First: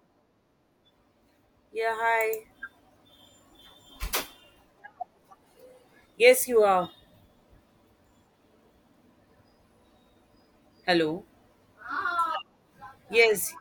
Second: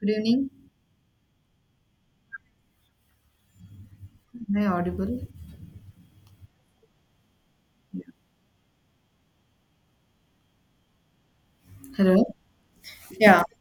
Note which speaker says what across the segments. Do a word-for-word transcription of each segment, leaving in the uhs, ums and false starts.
Speaker 1: Good evening.
Speaker 2: Yeah, hi.
Speaker 1: Am I audible?
Speaker 2: Yes, you are. Hello.
Speaker 1: Hello. Yeah,
Speaker 2: Yes.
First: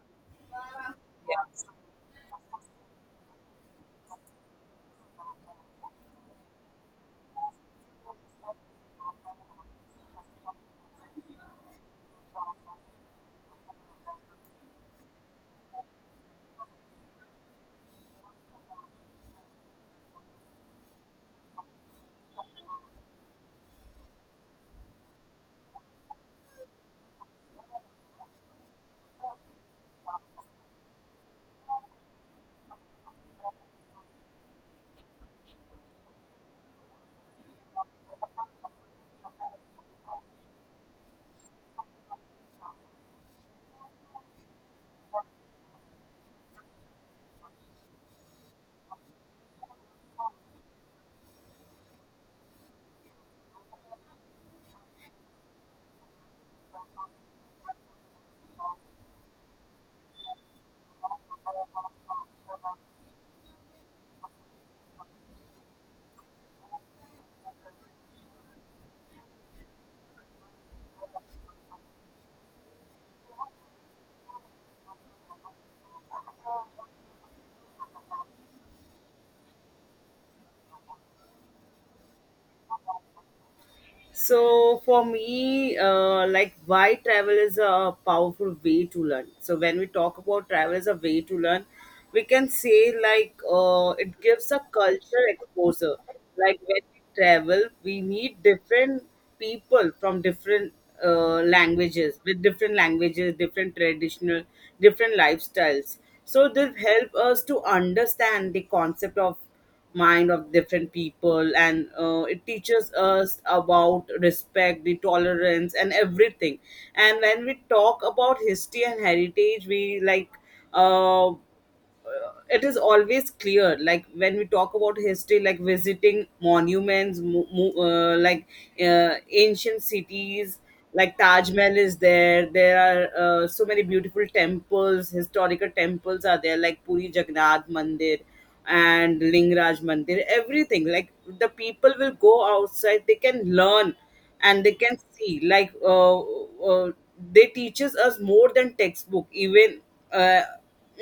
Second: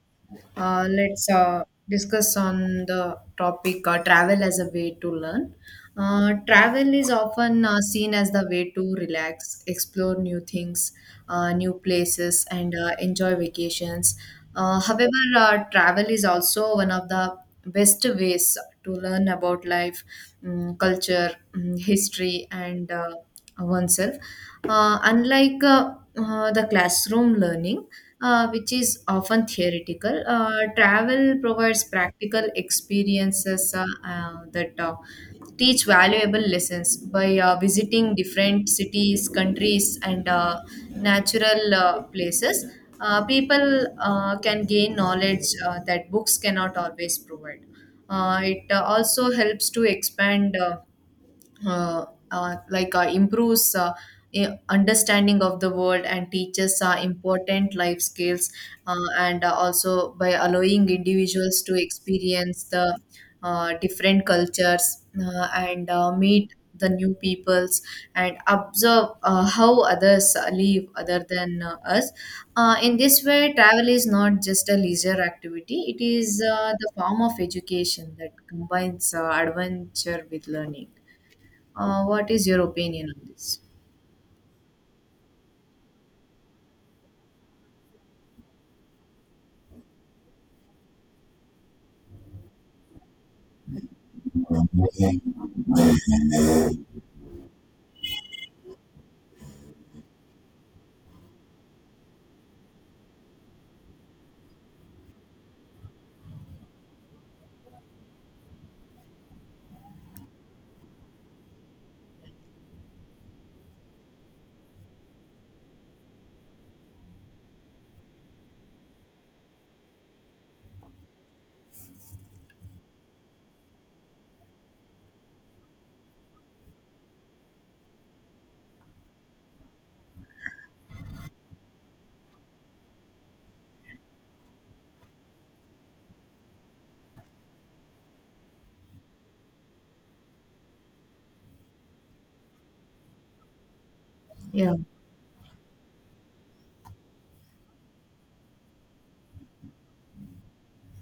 Speaker 1: uh, let's uh,
Speaker 2: Yeah.
Speaker 1: discuss on the topic uh, travel as a way to learn. Uh, travel is often uh, seen as the way to relax, explore new things, uh, new places, and uh, enjoy vacations. Uh, however, uh, travel is also one of the best ways to learn about life, mm, culture, mm, history, and uh, oneself, uh, unlike uh, uh, the classroom learning, uh, which is often theoretical. Uh, travel provides practical experiences uh, uh, that uh, teach valuable lessons by uh, visiting different cities, countries, and uh, natural uh, places. Uh, people uh, can gain knowledge uh, that books cannot always provide. Uh, it uh, also helps to expand, uh, uh, uh, like uh, improves uh, i- understanding of the world and teaches uh, important life skills, uh, and uh, also by allowing individuals to experience the uh, different cultures uh, and uh, meet the new peoples and observe uh, how others uh, live other than uh, us. Uh, in this way, travel is not just a leisure activity, it is uh, the form of education that combines uh, adventure with learning. Uh, what is your opinion on this?
Speaker 2: So for me, uh, like why travel is a powerful way to learn. So when we talk about travel as a way to learn, we can say like uh, it gives a culture exposure. Like when we travel, we meet different people from different uh, languages, with different languages, different traditional, different lifestyles. So this help us to understand the concept of mind of different people, and uh, it teaches us about respect the tolerance and everything. And when we talk about history and heritage we like uh, uh, it is always clear. Like when we talk about history, like visiting monuments, mo- mo- uh, like uh, ancient cities, like Taj Mahal is there. There are uh, so many beautiful temples, historical temples are there, like Puri Jagannath Mandir and Lingraj Mandir, everything. Like the people will go outside, they can learn and they
Speaker 1: Yeah.
Speaker 2: can see, like uh, uh, they teaches us more than textbook even. uh,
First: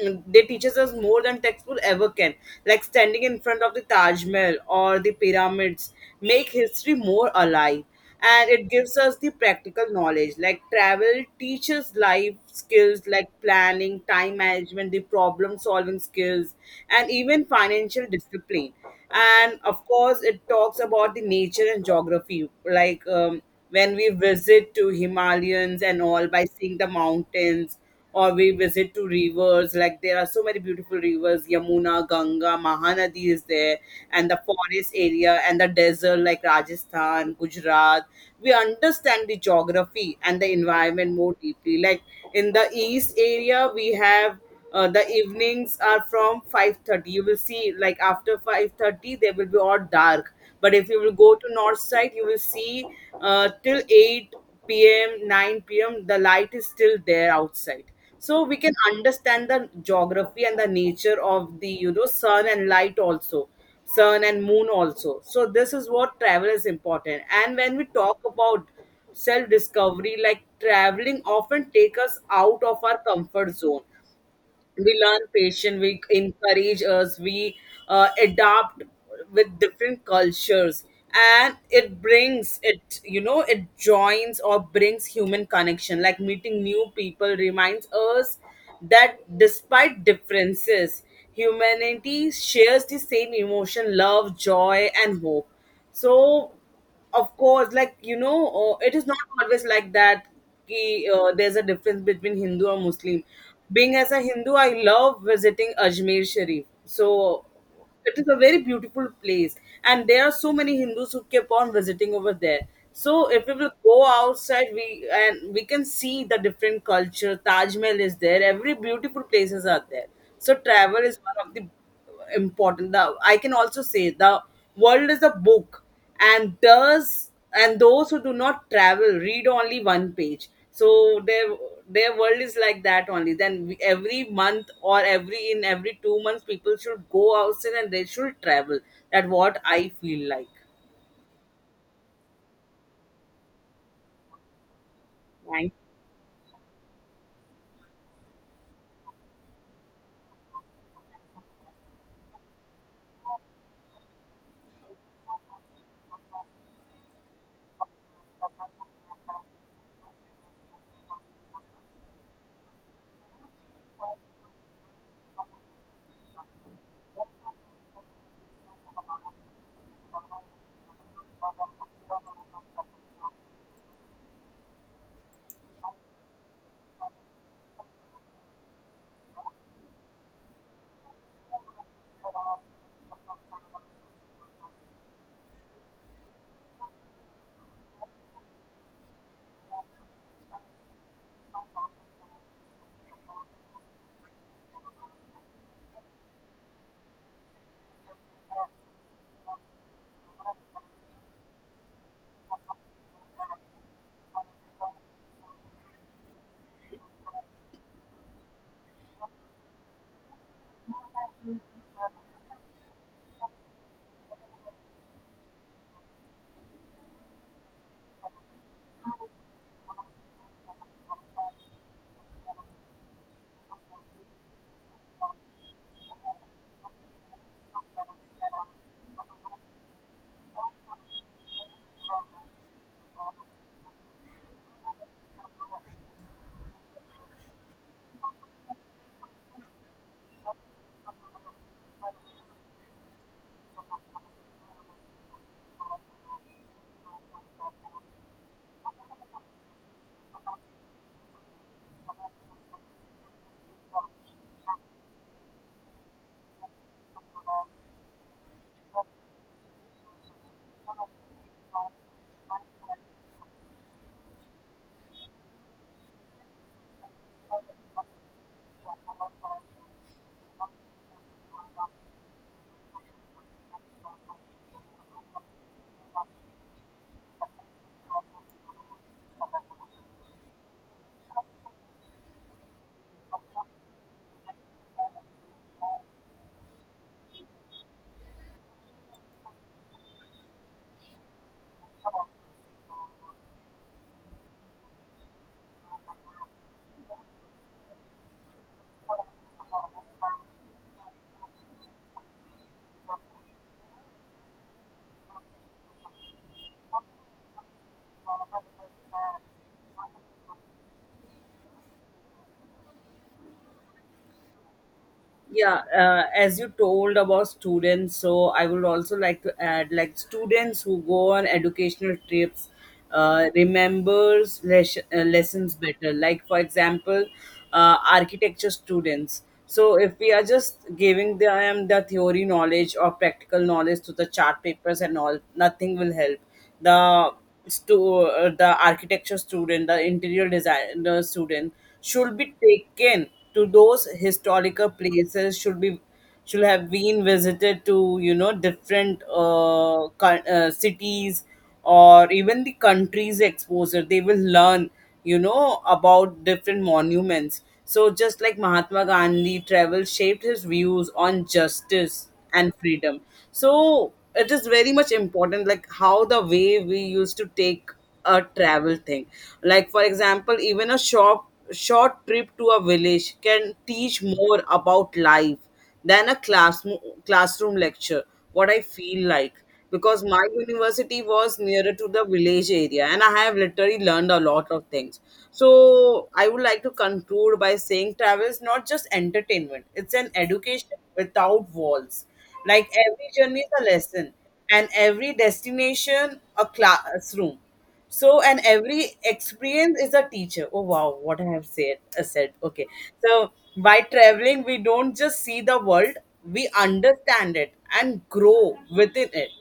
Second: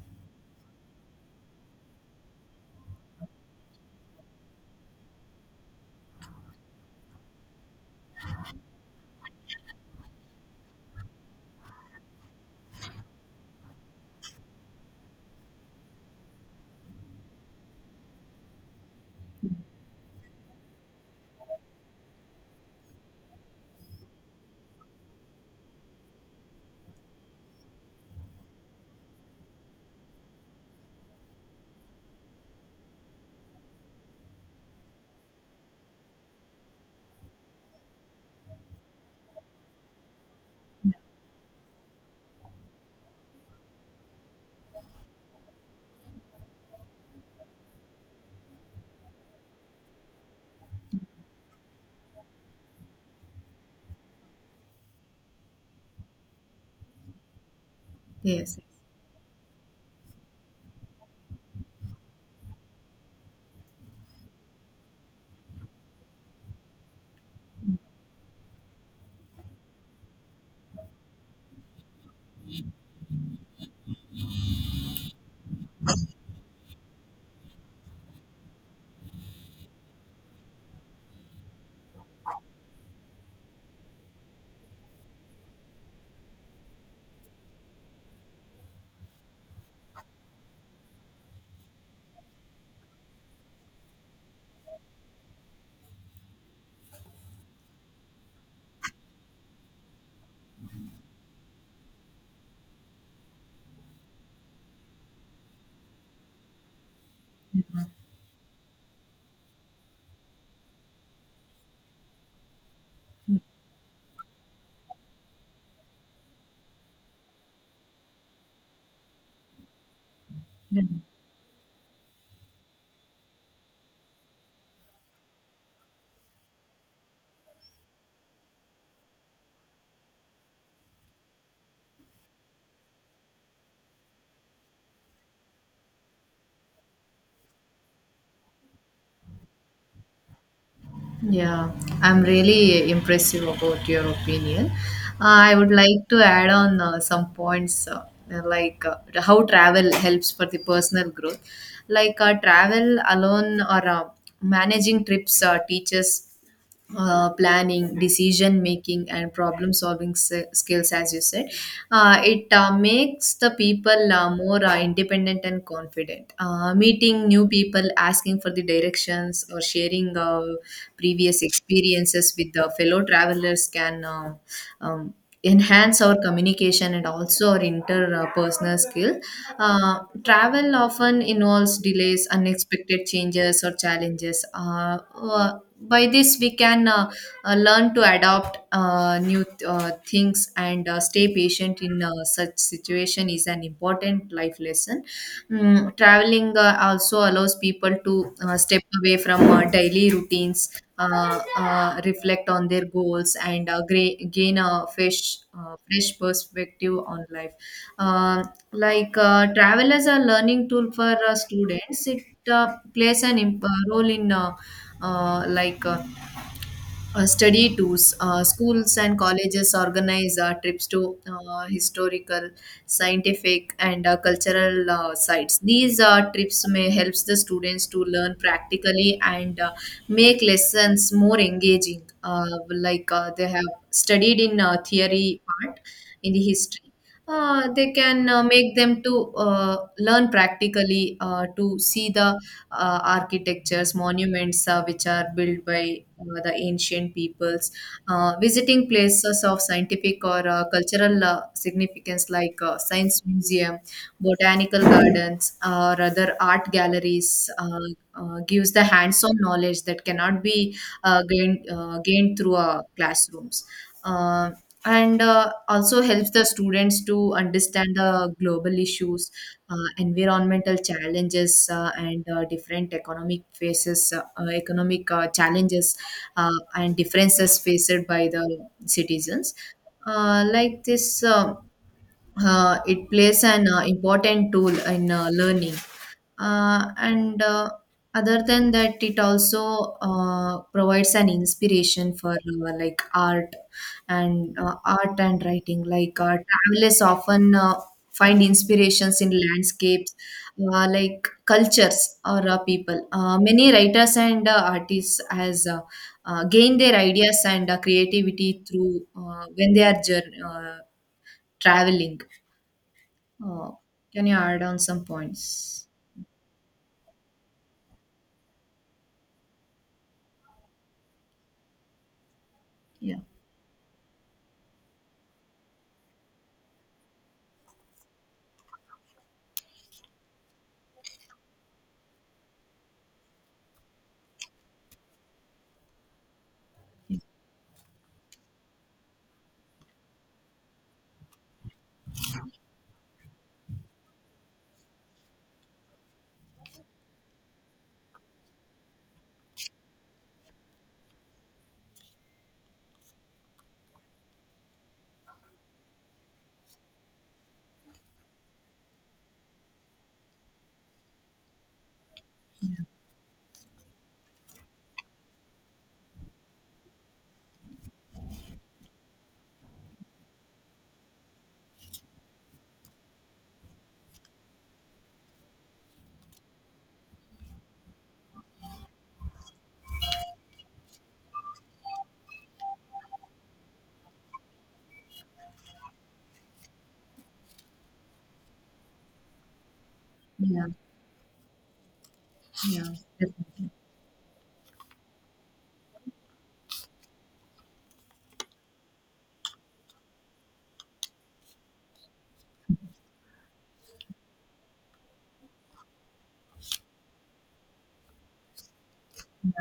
Speaker 2: mm, they teaches us more than textbook ever can. Like standing in front of the Taj Mahal or the pyramids make history more alive. And it gives us the practical knowledge. Like travel teaches life skills like planning, time management, the problem solving skills, and even financial discipline. And of course, it talks about the nature and geography. Like um, when we visit to Himalayans and all, by seeing the mountains or we visit to rivers, like there are so many beautiful rivers, Yamuna, Ganga, Mahanadi is there, and the forest area and the desert like Rajasthan, Gujarat, we understand the geography and the environment more deeply. Like in the east area we have, uh, the evenings are from five thirty. You will see like after five thirty they will be all dark. But if you will go to north side, you will see uh, till eight p m, nine p m the light is still there outside. So we
Speaker 1: Yes.
Speaker 2: can understand the geography and the nature of the, you know, sun and light also, sun and moon also. So this is what travel is important. And when we talk about self discovery, like traveling often take us out of our comfort zone, we learn patience, we encourage us, we uh, adapt with different cultures. And it brings it, you know, it joins or brings human connection. Like meeting new people reminds us that despite differences, humanity shares the same emotion, love, joy and hope. So of course, like, you know, uh, it is not always like that ki, uh, there's a difference between Hindu or Muslim. Being as a Hindu, I love visiting Ajmer Sharif. So it is a very beautiful place and there are so many Hindus who keep on visiting over there. So if we will go outside, we, and we can see the different culture. Taj Mahal is there, every beautiful places are there. So
Speaker 1: Yeah.
Speaker 2: travel is one of the important, the, I can also say, the world is a book, and those and those who do not travel read only one page. So their their world is like that only. Then we- every month or every in every two months people should go outside and they should travel. That what I feel like.
Speaker 1: Yeah, I'm really impressive about your opinion. Uh, I would
Speaker 2: Thank—
Speaker 1: like to add on uh, some points, uh, like uh, how travel helps for the personal growth. Like uh, travel alone or uh, managing trips uh, teaches uh, planning, decision making, and problem solving s- skills, as you said. Uh, it uh, makes the people uh, more uh, independent and confident. Uh, meeting new people, asking for the directions, or sharing uh, previous experiences with the fellow travelers can uh, um, enhance our communication and also our interpersonal skill. Uh, travel often involves delays, unexpected changes, or challenges. Uh, uh, by this, we can, uh, uh, learn to adopt uh, new uh, things and uh, stay patient in uh, such situation is an important life lesson. Mm, traveling uh, also allows people to uh, step away from uh, daily routines, uh, uh, reflect on their goals, and uh, gra- gain a fresh, uh, fresh perspective on life. Uh, like uh, Travel as a learning tool for uh, students, it uh, plays an imp- uh, role in, uh, uh, like. Uh, uh, study tours. Uh, schools and colleges organize uh, trips to uh, historical, scientific, and uh, cultural uh, sites. These uh, trips may helps the students to learn practically and uh, make lessons more engaging. Uh, like uh, they have studied in uh, theory part in the history. Uh, they can uh, make them to uh, learn practically uh, to see the uh, architectures, monuments uh, which are built by uh, the ancient peoples, uh, visiting places of scientific or uh, cultural uh, significance like uh, science museum, botanical gardens, or other art galleries. Uh, uh, gives the hands-on knowledge that cannot be uh, gained uh, gained through uh, classrooms. Uh, and uh, also helps the students to understand the global issues, uh, environmental challenges uh, and uh, different economic faces, uh, uh, economic uh, challenges uh, and differences faced by the citizens. Uh, like this, uh, uh, it plays an uh, important tool in uh, learning. Uh, and uh, other than that, it also uh, provides an inspiration for uh, like art and uh, art and writing. Like uh, travelers often uh, find inspirations in landscapes, uh, like cultures or uh, people. Uh, many writers and uh, artists has uh, uh, gained their ideas and uh, creativity through uh, when they are jour- uh, traveling. Uh, can you add on some
Speaker 2: Yeah,
Speaker 1: points?
Speaker 2: uh, as you told about students, so I would also like to add, like, students who go on educational trips
Speaker 1: Yeah.
Speaker 2: uh, remembers les- uh, lessons better. Like for example, uh, architecture students. So if we are just giving them the theory knowledge or practical knowledge to the chart papers and all, nothing will help the stu- uh, the architecture student, the interior designer student, should be taken to those historical places, should be, should have been visited to, you know, different uh, co- uh, cities or even the countries exposure. They will learn, you know, about different monuments. So, just like Mahatma Gandhi, travel shaped his views on justice and freedom. So, it is very much important, like how the way we used to take a travel thing. Like, for example, even a short, short trip to a village can teach more about life than a class classroom lecture, what I feel like. Because my university was nearer to the village area and I have literally learned a lot of things. So I would like to conclude by saying travel is not just entertainment, it's an
Speaker 1: Yeah.
Speaker 2: education without walls.
Speaker 1: Yeah,
Speaker 2: Like every journey
Speaker 1: definitely.
Speaker 2: is a lesson and every destination a classroom. So, and every experience is a teacher. Oh, wow, what I have said. Uh, said. Okay. So, by traveling, we don't just see the world, we understand it and grow within it.
Speaker 1: Yeah,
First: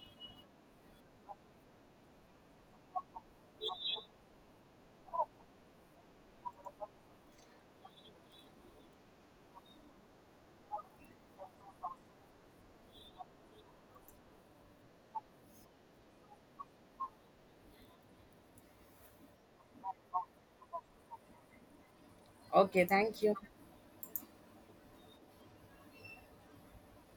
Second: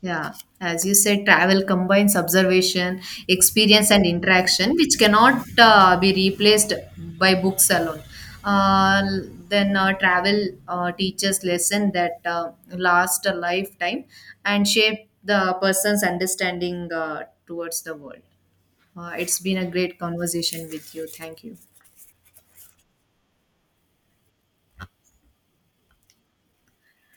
Speaker 1: yeah, as you said, travel combines observation, experience, and interaction, which cannot uh, be replaced by books alone. Uh, then uh, travel uh, teaches lesson that uh, last a lifetime and shape the person's understanding uh, towards the world. Uh, it's been a great conversation with you. Thank you.
Speaker 2: Okay, thank you.